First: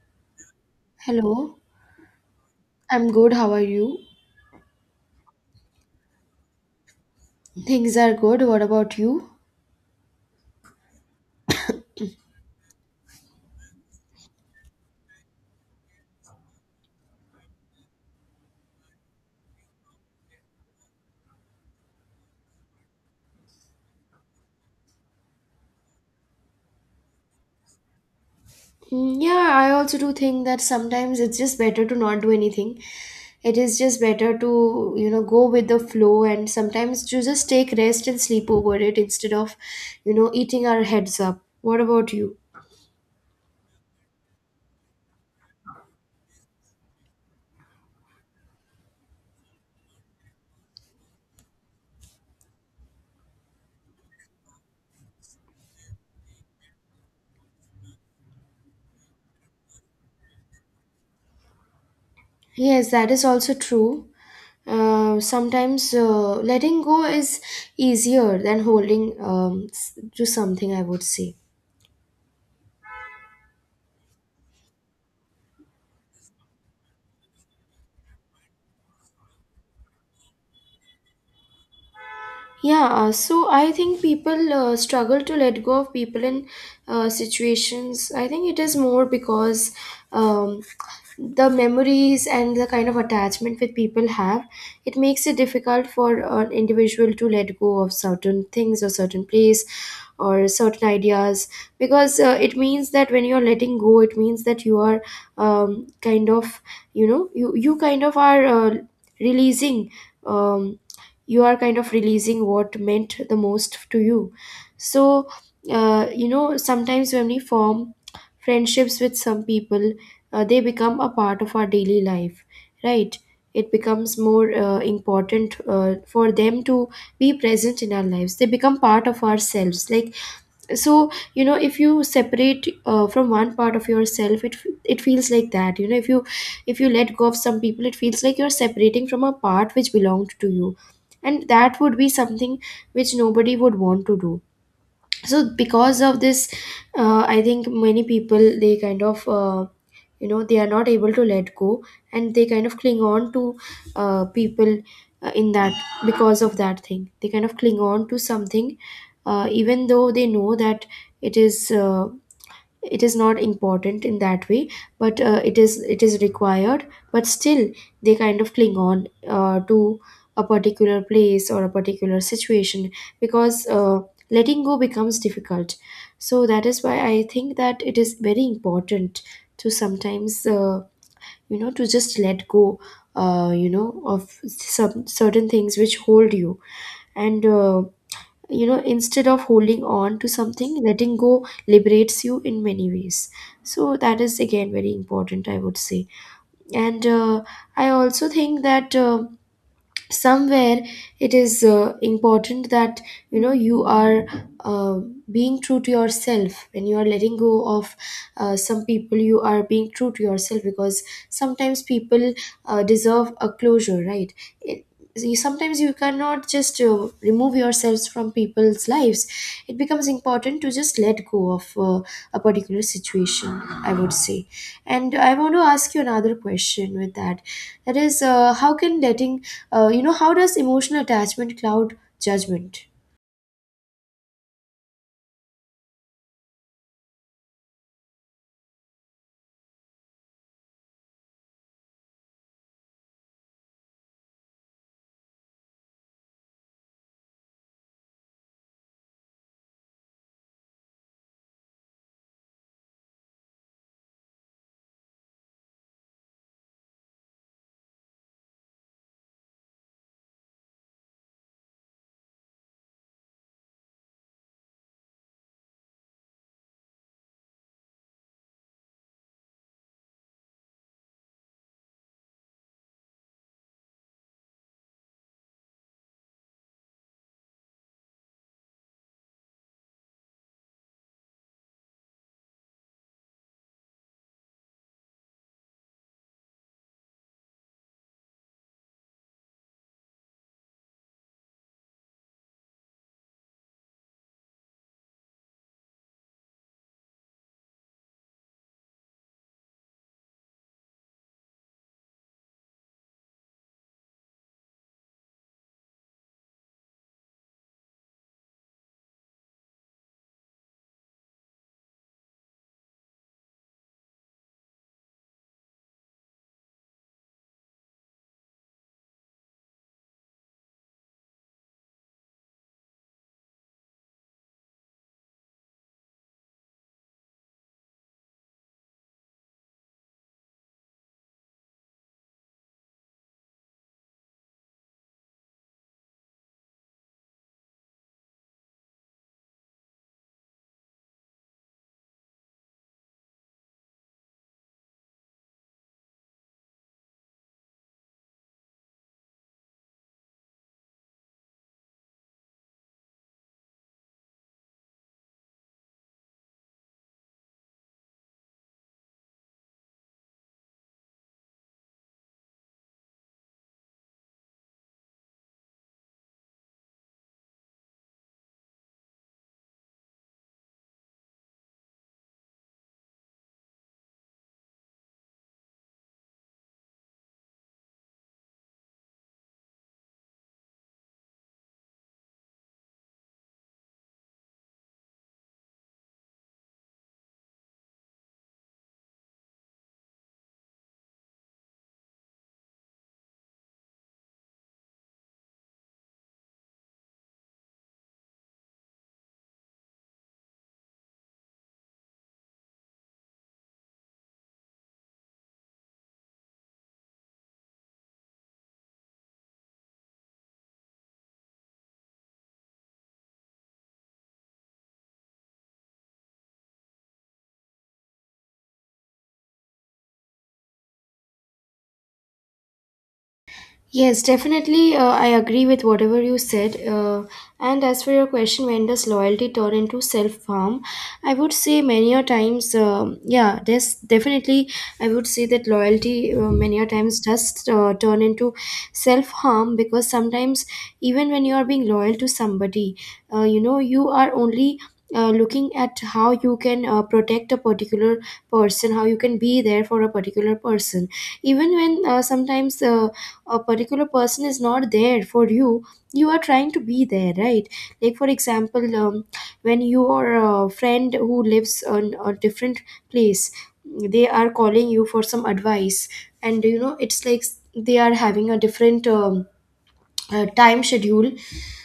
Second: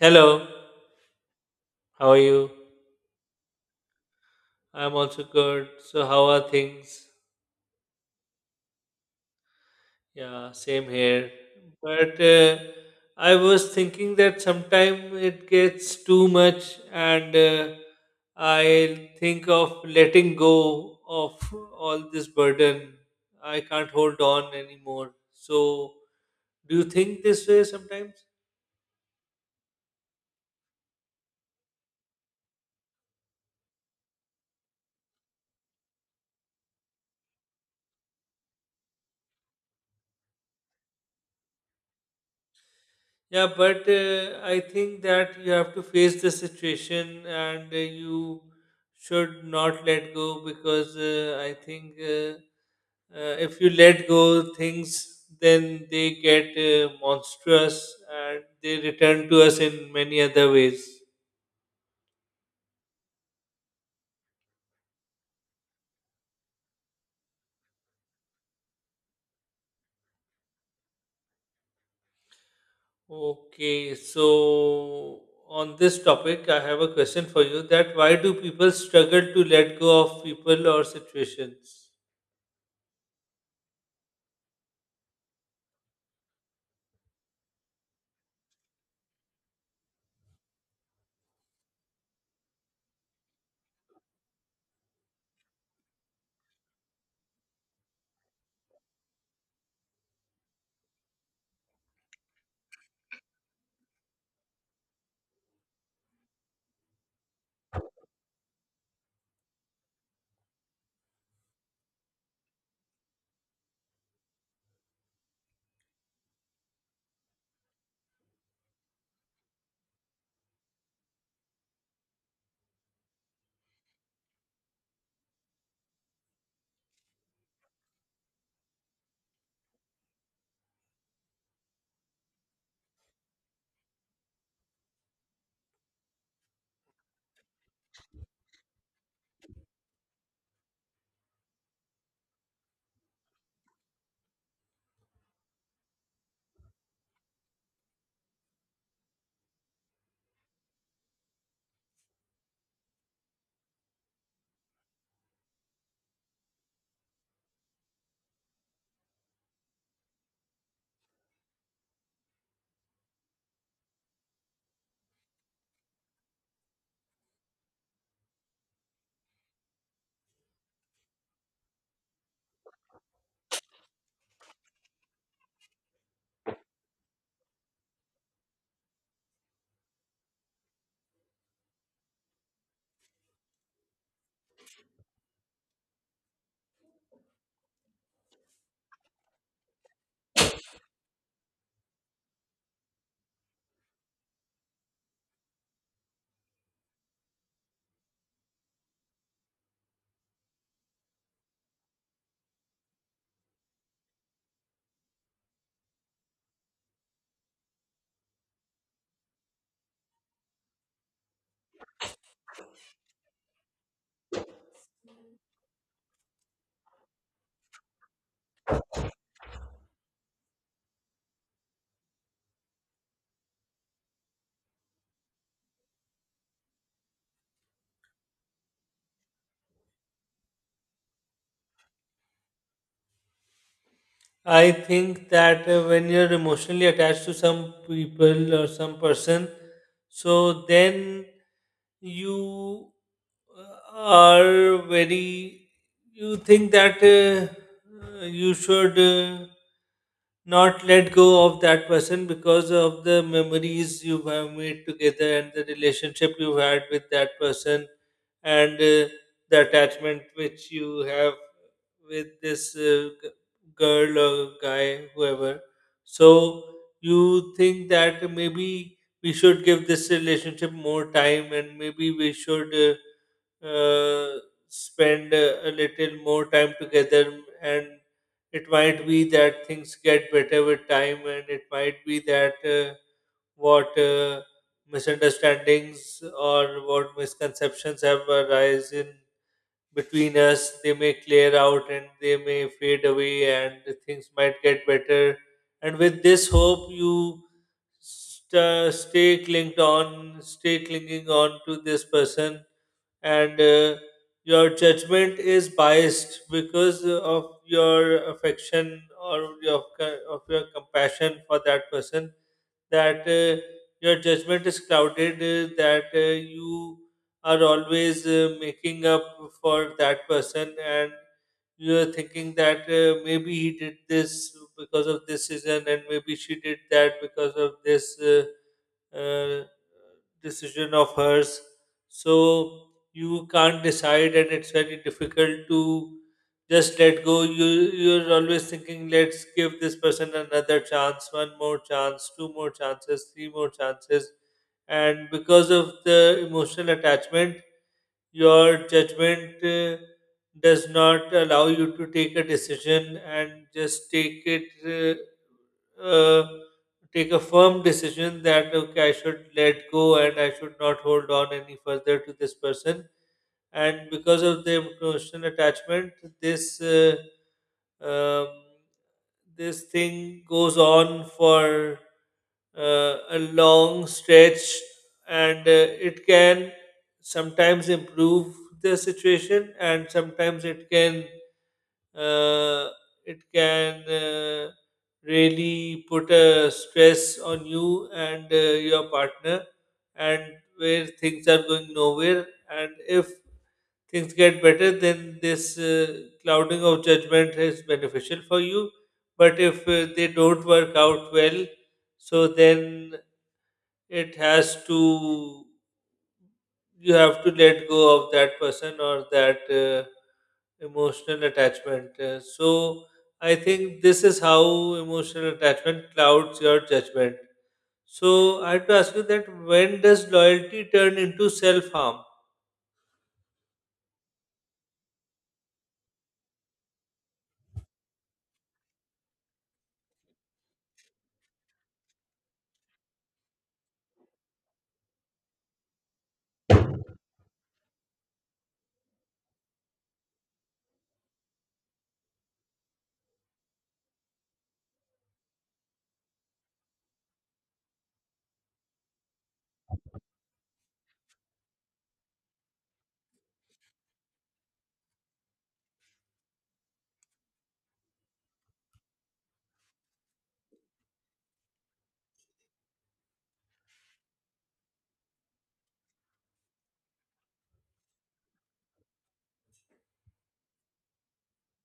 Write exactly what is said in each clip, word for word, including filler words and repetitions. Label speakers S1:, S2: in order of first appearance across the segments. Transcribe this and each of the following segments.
S1: Hello,
S2: Hello,
S1: how are you?
S2: I'm good. How are you?
S1: I'm also good. So, how are things?
S2: Things are good. What about you?
S1: Yeah, same here. But uh, I was thinking that sometimes it gets too much, and uh, I think of letting go of all this burden. I can't hold on anymore. So, do you think this way sometimes?
S2: Mm, yeah, I also do think that sometimes it's just better to not do anything. It is just better to, you know, go with the flow and sometimes to just take rest and sleep over it instead of, you know, eating our heads up. What about you?
S1: Yeah, but uh, I think that you have to face the situation and uh, you should not let go because uh, I think uh, uh, if you let go things, then they get uh, monstrous and they return to us in many other ways.
S2: Yes, that is also true. Uh, sometimes uh, letting go is easier than holding um, s- to something, I would say.
S1: Okay, so on this topic, I have a question for you that why do people struggle to let go of people or situations?
S2: Yeah, uh, so I think people uh, struggle to let go of people in uh, situations. I think it is more because um, the memories and the kind of attachment that people have, it makes it difficult for an individual to let go of certain things or certain place or certain ideas, because uh, it means that when you're letting go, it means that you are um, kind of, you know, you, you kind of are uh, releasing. Um, you are kind of releasing what meant the most to you, so uh, you know sometimes when we form friendships with some people, uh, they become a part of our daily life, right? It becomes more uh, important uh, for them to be present in our lives. They become part of ourselves, like, so you know, if you separate uh, from one part of yourself, it f- it feels like that, you know, if you if you let go of some people, it feels like you're separating from a part which belonged to you, and that would be something which nobody would want to do. So because of this, uh, I think many people, they kind of uh, you know they are not able to let go, and they kind of cling on to uh, people uh, in that. Because of that thing, they kind of cling on to something uh, even though they know that it is uh, it is not important in that way, but uh, it is it is required. But still they kind of cling on uh, to a particular place or a particular situation because uh, letting go becomes difficult. So that is why I think that it is very important to sometimes uh, you know, to just let go uh, you know, of some certain things which hold you, and uh, you know, instead of holding on to something, letting go liberates you in many ways. So that is again very important, I would say. And uh, I also think that uh, somewhere it is uh, important that, you know, you are uh, being true to yourself. When you are letting go of uh, some people, you are being true to yourself, because sometimes people uh, deserve a closure, right? It, you, sometimes you cannot just uh, remove yourselves from people's lives. It becomes important to just let go of uh, a particular situation, I would say. And I want to ask you another question with that, that is, uh, how can letting uh, you know, how does emotional attachment cloud judgment?
S1: I think that uh, when you're emotionally attached to some people or some person, so then you uh, are very, you think that uh, uh, you should uh, not let go of that person because of the memories you have made together and the relationship you had with that person and uh, the attachment which you have with this uh, girl or guy, whoever. So you think that maybe we should give this relationship more time and maybe we should uh, uh, spend a, a little more time together. And it might be that things get better with time, and it might be that uh, what uh, misunderstandings or what misconceptions have arisen between us, they may clear out and they may fade away and things might get better, and with this hope you st- stay clinged on stay clinging on to this person, and uh, your judgment is biased because of your affection or your, of your compassion for that person, that uh, your judgment is clouded, uh, that uh, you are always uh, making up for that person, and you are thinking that uh, maybe he did this because of this reason, and maybe she did that because of this. Uh, uh, Decision of hers. So you can't decide, and it's very difficult to just let go. You you're always thinking, let's give this person another chance, one more chance, two more chances, three more chances, and because of the emotional attachment, your judgment Uh, does not allow you to take a decision and just take it uh, uh, take a firm decision that okay, I should let go and I should not hold on any further to this person. And because of the emotional attachment, this uh, um, this thing goes on for uh, a long stretch, and uh, it can sometimes improve the situation and sometimes it can uh, it can uh, really put a stress on you and uh, your partner, and where things are going nowhere. And if things get better, then this uh, clouding of judgment is beneficial for you. But if uh, they don't work out well, so then it has to, you have to let go of that person or that. Uh, Emotional attachment. Uh, so I think this is how emotional attachment clouds your judgment. So I have to ask you that when does loyalty turn into self harm?
S2: Yes, definitely. Uh, I agree with whatever you said. Uh, and as for your question, when does loyalty turn into self harm? I would say many a times, um yeah, there's definitely, I would say that loyalty uh, many a times does uh, turn into self harm, because sometimes, even when you are being loyal to somebody, uh, you know, you are only uh, looking at how you can uh, protect a particular person, how you can be there for a particular person. Even when uh, sometimes uh, a particular person is not there for you, you are trying to be there, right? Like, for example, um, when your uh, friend who lives on a different place, they are calling you for some advice, and, you know, it's like they are having a different. Um, uh, time schedule,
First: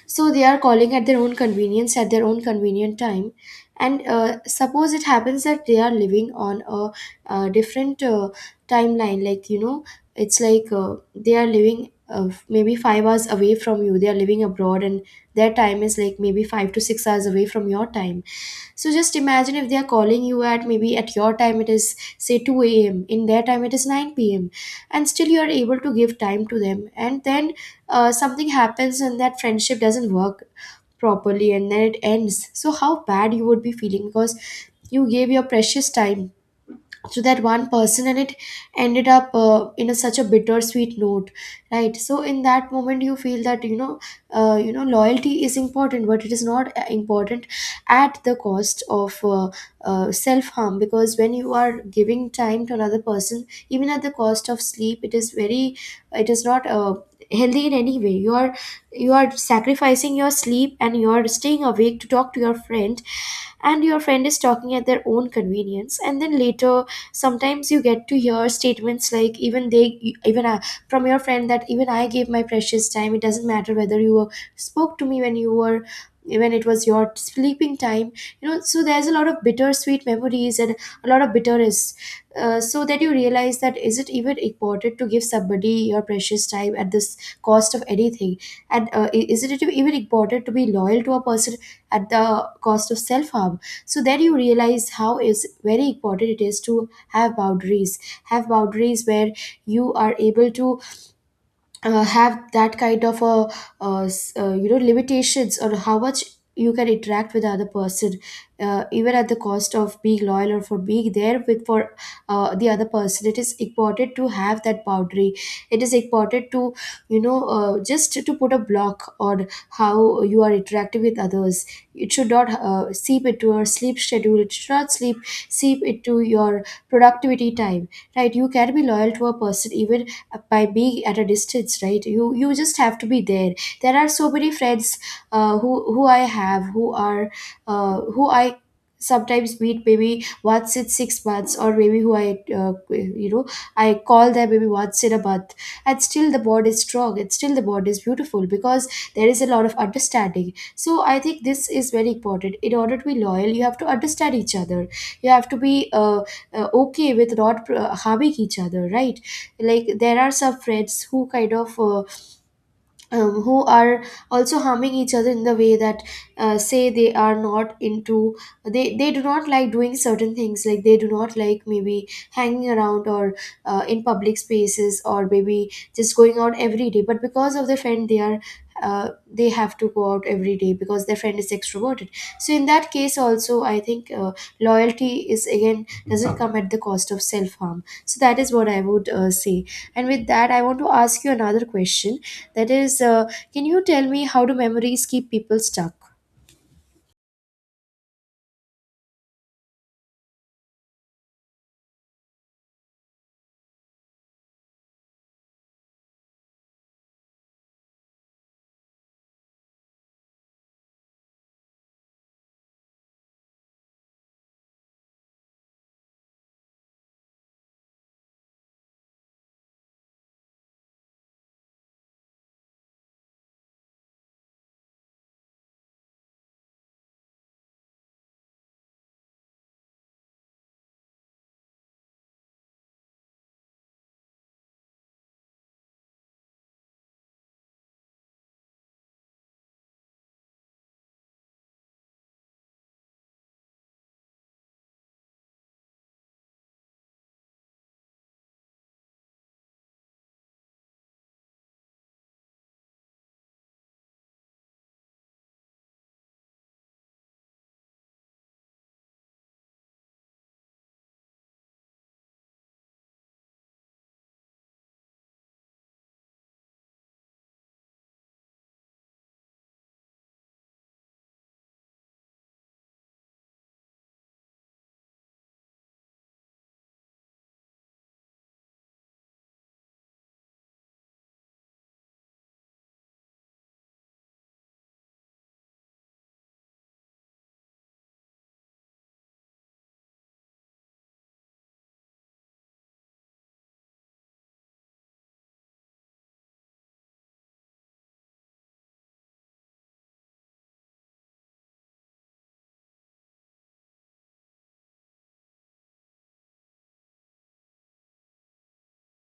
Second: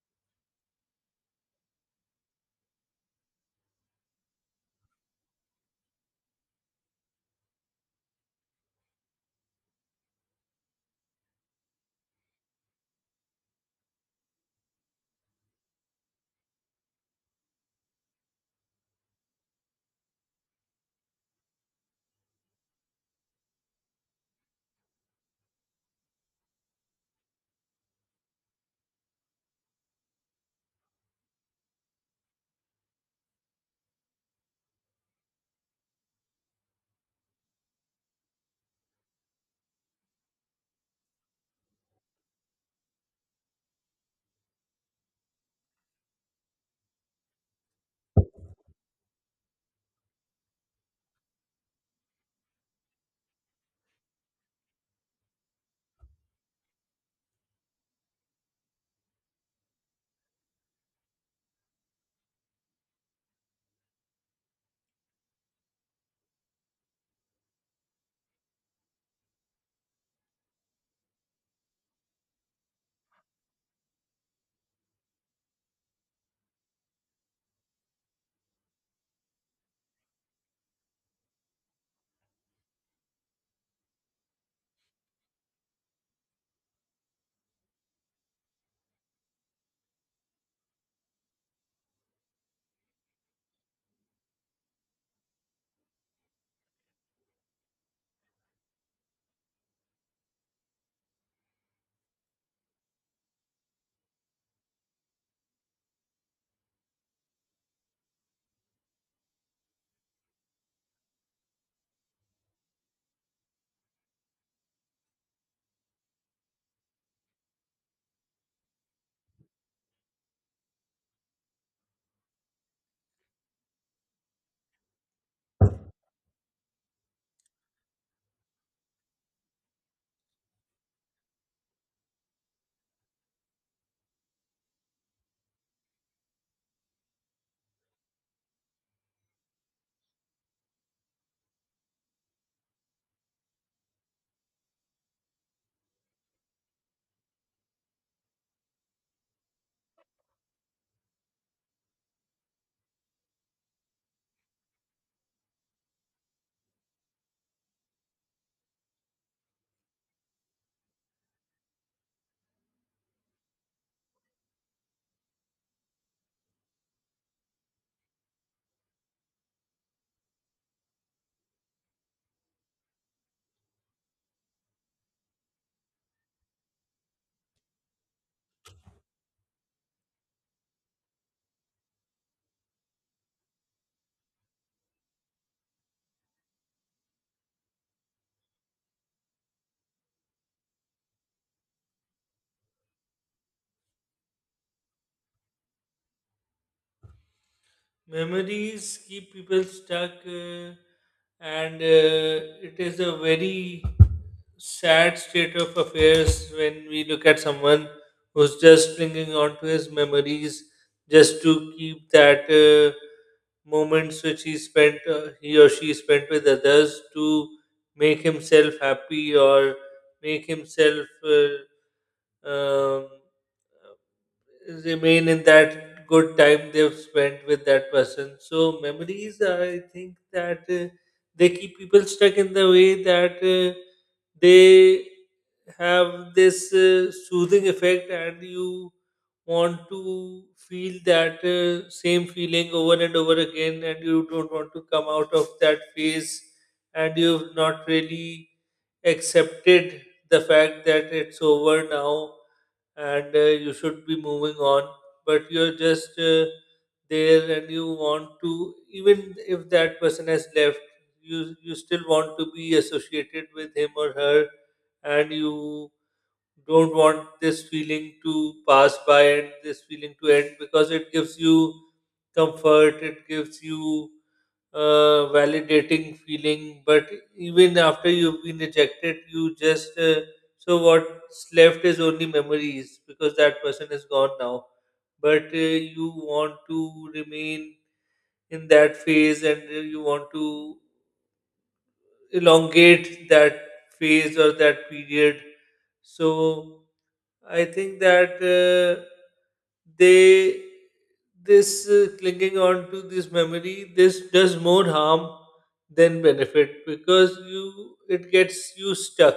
S2: so they are calling at their own convenience, at their own convenient time. And uh, suppose it happens that they are living on a, uh different uh, timeline. Like, you know, it's like uh, they are living uh, maybe five hours away from you. They are living abroad, and their time is like maybe five to six hours away from your time. So just imagine, if they are calling you at, maybe at your time it is say two a m, in their time it is nine p m, and still you are able to give time to them, and then uh, something happens and that friendship doesn't work properly and then it ends. So how bad you would be feeling, because you gave your precious time to that one person, and it ended up uh, in a, such a bittersweet note, right? So in that moment you feel that, you know, uh, you know, loyalty is important, but it is not uh, important at the cost of uh, uh, self harm. Because when you are giving time to another person even at the cost of sleep, it is very, it is not uh, healthy in any way. You are you are sacrificing your sleep and you are staying awake to talk to your friend, and your friend is talking at their own convenience, and then later sometimes you get to hear statements like, even they even I, from your friend, that even I gave my precious time, it doesn't matter whether you were, spoke to me when you were, when it was your sleeping time, you know. So there's a lot of bittersweet memories and a lot of bitterness. Uh, so that you realize, that is it even important to give somebody your precious time at this cost of anything, and uh, i- is it even important to be loyal to a person at the cost of self harm? So then you realize how is very important it is to have boundaries, have boundaries where you are able to uh, have that kind of a uh, s- uh, you know limitations on how much you can interact with the other person, uh, even at the cost of being loyal or for being there with, for uh, the other person. It is important to have that boundary. It is important to, you know, uh, just to put a block on how you are interacting with others. It should not uh, seep into your sleep schedule. It should not sleep seep into your productivity time, right? You can be loyal to a person even by being at a distance, right? you you just have to be there. There are so many friends uh, who who I have, who are uh, who I sometimes meet maybe once in six months, or maybe who I uh, you know, I call them maybe once in a month. And still the bond is strong, and still the bond is beautiful because there is a lot of understanding. So I think this is very important. In order to be loyal, you have to understand each other. You have to be uh, uh, okay with not uh, harming each other, right? Like, there are some friends who kind of uh, um, who are also harming each other in the way that, uh, say, they are not into, they they do not like doing certain things. Like, they do not like maybe hanging around or uh, in public spaces, or maybe just going out every day, but because of their friend they are uh, they have to go out every day because their friend is extroverted. So in that case also, I think uh, loyalty is again doesn't come at the cost of self harm. So that is what I would uh, say. And with that, I want to ask you another question, that is, uh, can you tell me how do memories keep people stuck?
S1: Memories keep people stuck, uh, and uh, it is a very sad state of affairs when we look at someone who's just clinging on to his memories, just to keep that uh, moments which he spent, uh, he or she spent with others to make himself happy or make himself Uh, um, remain in that good time they've spent with that person. So memories, I think that uh, they keep people stuck in the way that uh, they have this uh, soothing effect, and you want to feel that uh, same feeling over and over again, and you don't want to come out of that phase, and you've not really accepted the fact that it's over now, and uh, you should be moving on, but you're just uh, there, and you want to, even if that person has left you you still want to be associated with him or her, and you don't want this feeling to pass by and this feeling to end because it gives you comfort, it gives you uh, validating feeling, but even after you've been rejected, you just uh, so what's left is only memories because that person is gone now. But uh, you want to remain in that phase and you want to elongate that phase or that period. So I think that uh, they this uh, clinging on to this memory, this does more harm than benefit because you it gets you stuck,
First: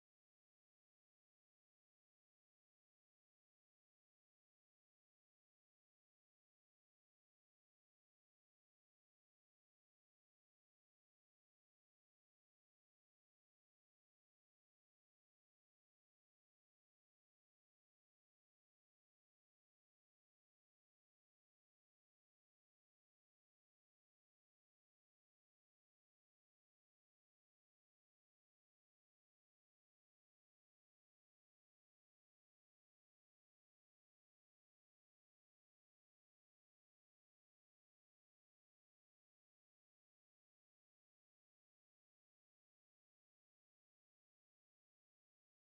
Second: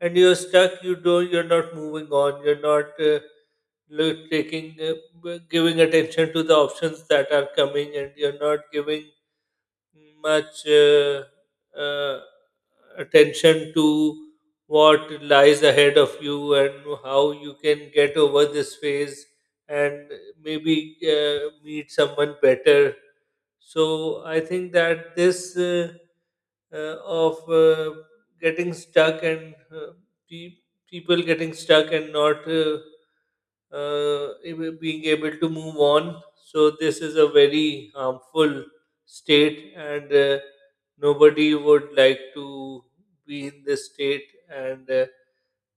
S1: and you're stuck, you don't, you're not moving on, you're not uh, lo- taking uh, b- giving attention to the options that are coming, and you're not giving much uh, uh, attention to what lies ahead of you and how you can get over this phase and maybe uh, meet someone better. So I think that this uh, uh, of uh, getting stuck and uh, pe- people getting stuck and not uh, uh, ab- being able to move on. So this is a very harmful state, and uh, nobody would like to be in this state, and uh,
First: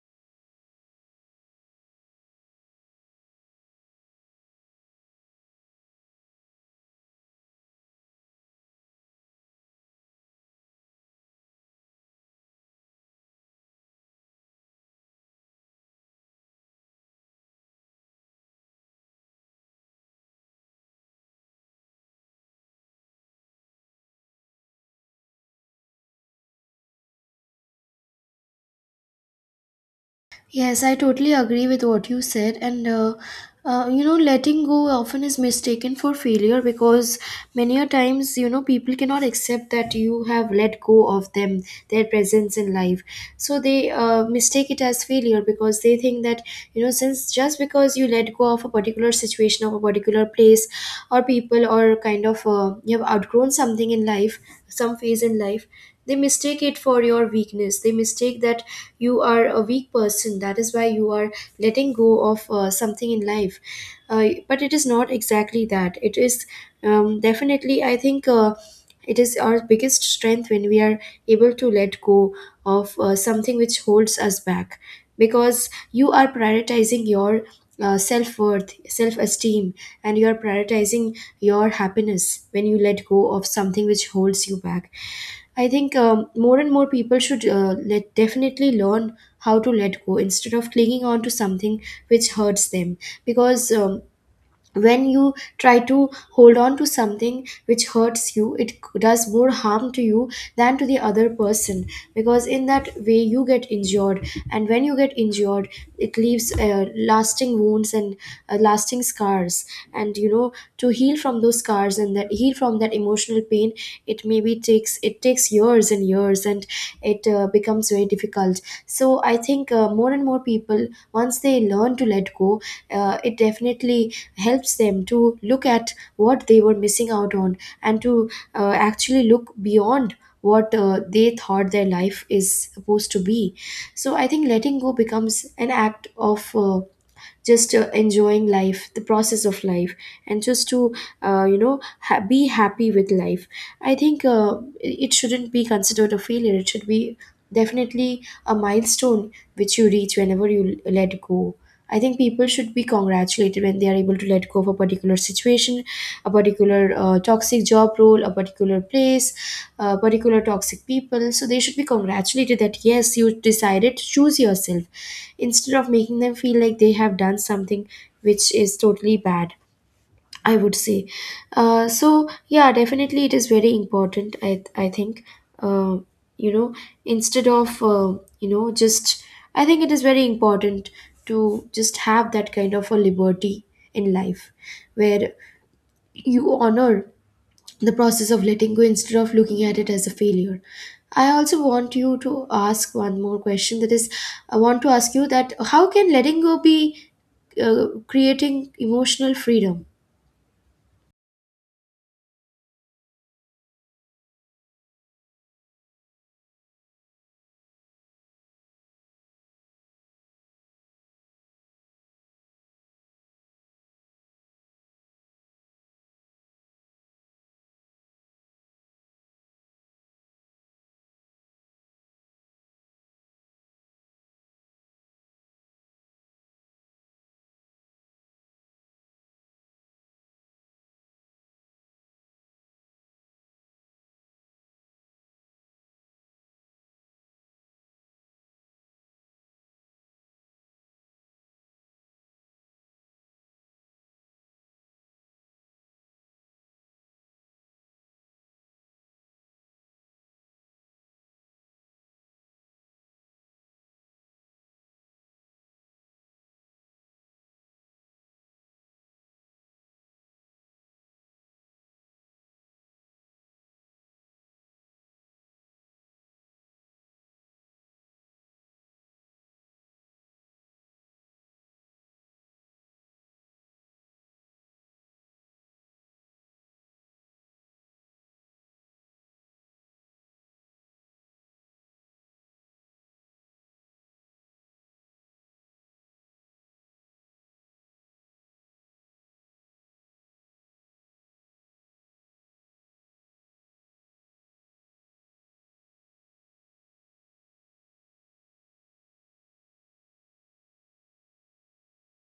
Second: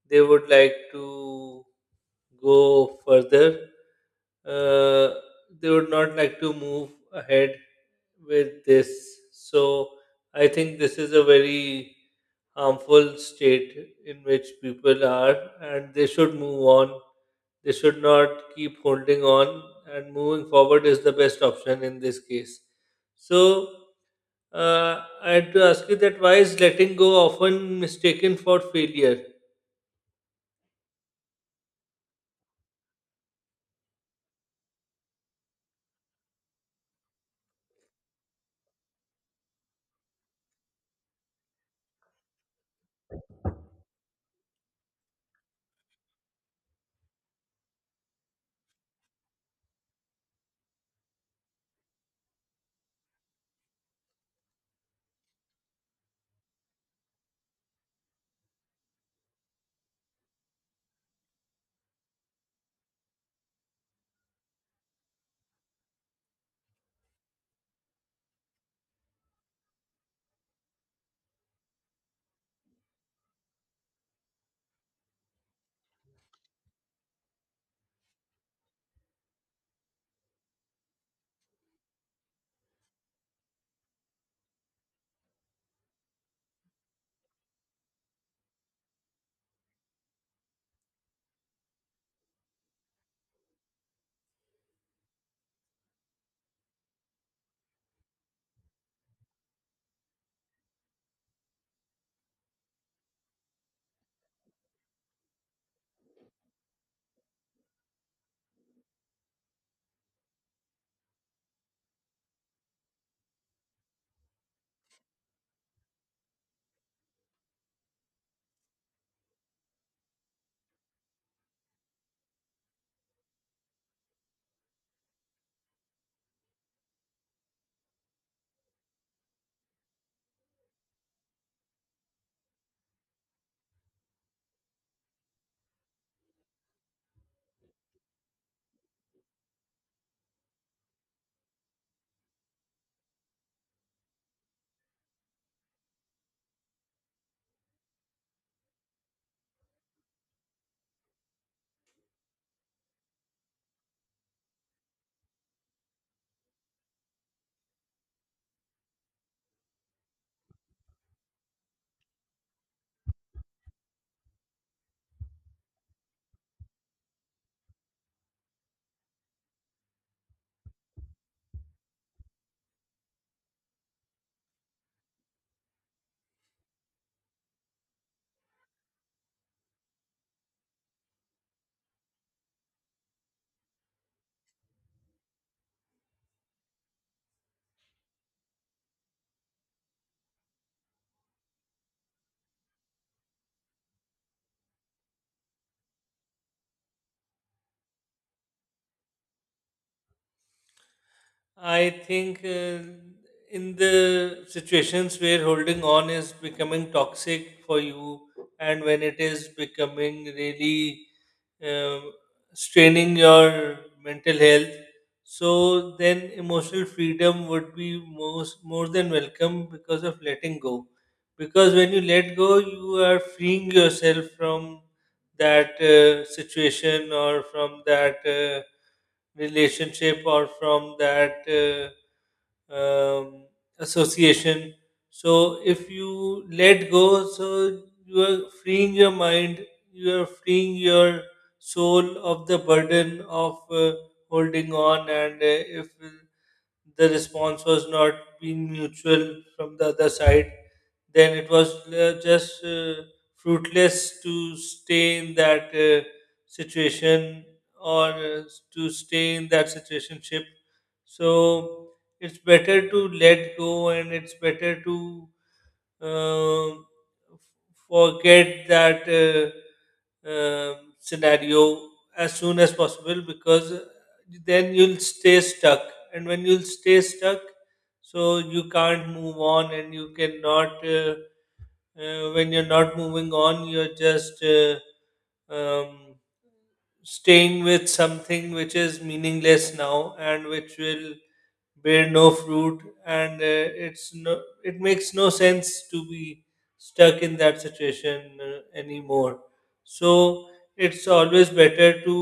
S1: they would like to go further. Uh, they would not like to move ahead with this. So I think this is a very harmful state in which people are, and they should move on, they should not keep holding on, and moving forward is the best option in this case. So, uh, I had to ask you that why is letting go often mistaken for failure?
S2: Yes, I totally agree with what you said. And, uh, uh, you know, letting go often is mistaken for failure because many a times, you know, people cannot accept that you have let go of them, their presence in life. So they uh, mistake it as failure because they think that, you know, since just because you let go of a particular situation, of a particular place or people, or kind of uh, you have outgrown something in life, some phase in life. They mistake it for your weakness. They mistake that you are a weak person, that is why you are letting go of uh, something in life. Uh, but it is not exactly that. It is um, definitely, I think, uh, it is our biggest strength when we are able to let go of uh, something which holds us back, because you are prioritizing your uh, self worth, self esteem, and you are prioritizing your happiness when you let go of something which holds you back. I think um, more and more people should uh, let definitely learn how to let go instead of clinging on to something which hurts them, because um, when you try to hold on to something which hurts you, it c- does more harm to you than to the other person, because in that way you get injured. And when you get injured, it leaves uh, lasting wounds and uh, lasting scars. And you know, to heal from those scars and that heal from that emotional pain, it maybe takes, it takes years and years, and it uh, becomes very difficult. So I think uh, more and more people, once they learn to let go, uh, it definitely helps them to look at what they were missing out on, and to uh, actually look beyond what uh, they thought their life is supposed to be. So I think letting go becomes an act of uh, just uh, enjoying life, the process of life, and just to uh, you know ha- be happy with life. I think uh, it shouldn't be considered a failure. It should be definitely a milestone which you reach whenever you l- let go. I think people should be congratulated when they are able to let go of a particular situation, a particular uh, toxic job role, a particular place, uh, particular toxic people. So they should be congratulated that yes, you decided to choose yourself, instead of making them feel like they have done something which is totally bad, I would say. Uh, so yeah, definitely it is very important. I i think uh, you know, instead of uh, you know, just, I think it is very important to just have that kind of a liberty in life, where you honor the process of letting go instead of looking at it as a failure. I also want you to ask one more question, that is, I want to ask you that how can letting go be uh, creating emotional freedom?
S1: I think uh, in the situations where holding on is becoming toxic for you, and when it is becoming really uh, straining your mental health. So then emotional freedom would be most more than welcome because of letting go. Because when you let go, you are freeing yourself from that uh, situation or from that uh, relationship or from that uh, um, association. So if you let go, so you are freeing your mind, you are freeing your soul of the burden of uh, holding on, and uh, if the response was not being mutual from the other side, then it was uh, just uh, fruitless to stay in that uh, situation or uh, to stay in that situationship. So it's better to let go and it's better to uh, forget that uh, um scenario as soon as possible, because then you'll stay stuck. And when you'll stay stuck, so you can't move on and you cannot. Uh, uh, when you're not moving on, you're just uh, um, staying with something which is meaningless now and which will bear no fruit, and uh, it's no, it makes no sense to be stuck in that situation uh, anymore. So it's always better to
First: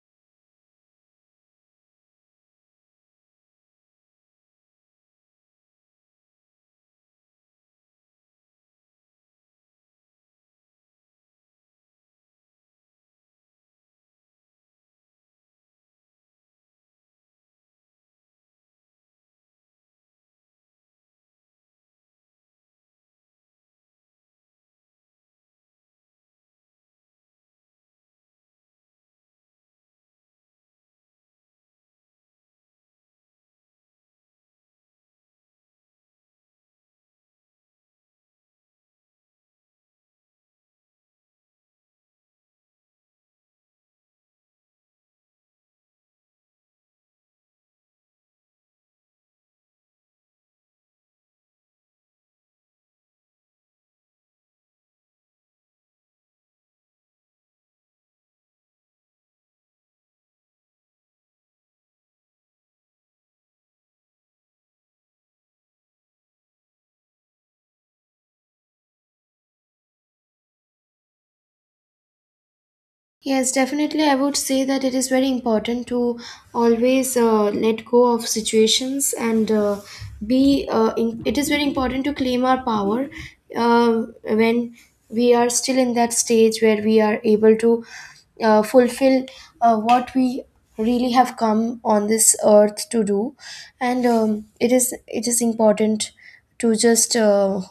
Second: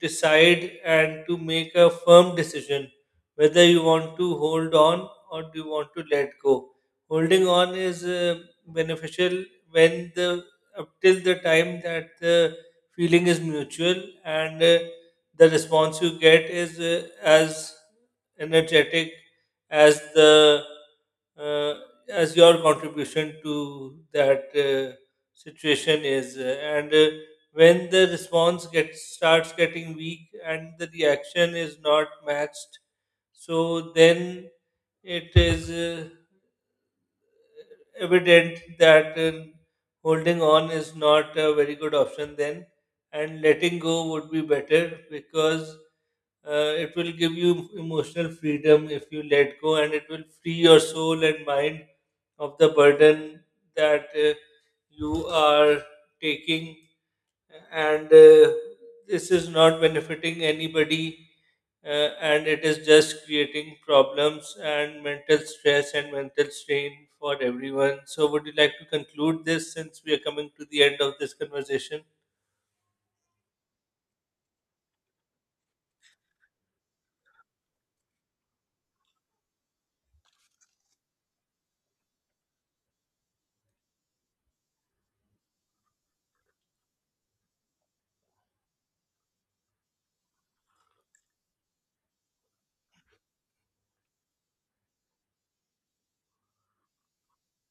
S1: decide and to make a firm decision whether you want to hold on or do you want to let go. Holding on is uh, beneficial when the, up till the time that the feeling is mutual, and uh, the response you get is uh, as energetic as the uh, as your contribution to that uh, situation is, and uh, when the response gets starts getting weak and the reaction is not matched, so then it is uh, evident that uh, holding on is not a very good option then, and letting go would be better because uh, it will give you emotional freedom if you let go, and it will free your soul and mind of the burden that uh, you are taking, and uh, this is not benefiting anybody, uh, and it is just creating problems and mental stress and mental strain for everyone. So would you like to conclude this since we are coming to the end of this conversation?
S2: Yes, definitely. I would say that it is very important to always uh, let go of situations, and uh, be. Uh, in, it is very important to claim our power uh, when we are still in that stage where we are able to uh, fulfill uh, what we really have come on this earth to do, and um, it is it is important to just. Uh,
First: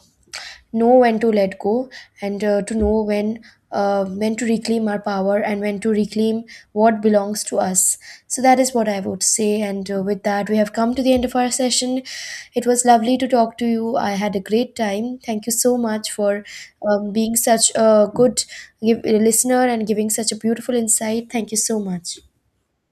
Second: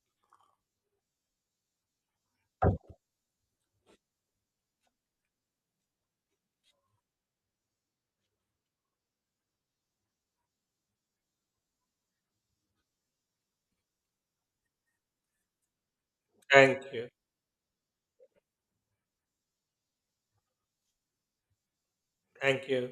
S2: Know when to let go, and uh, to know when uh, when to reclaim our power and when to reclaim what belongs to us. So that is what I would say, and uh, with that, we have come to the end of our session. It was lovely to talk to you. I had a great time. Thank you so much for
S1: Thank you.
S2: um, being such a good give, listener and giving such a beautiful insight. Thank you so much.
S1: Thank you.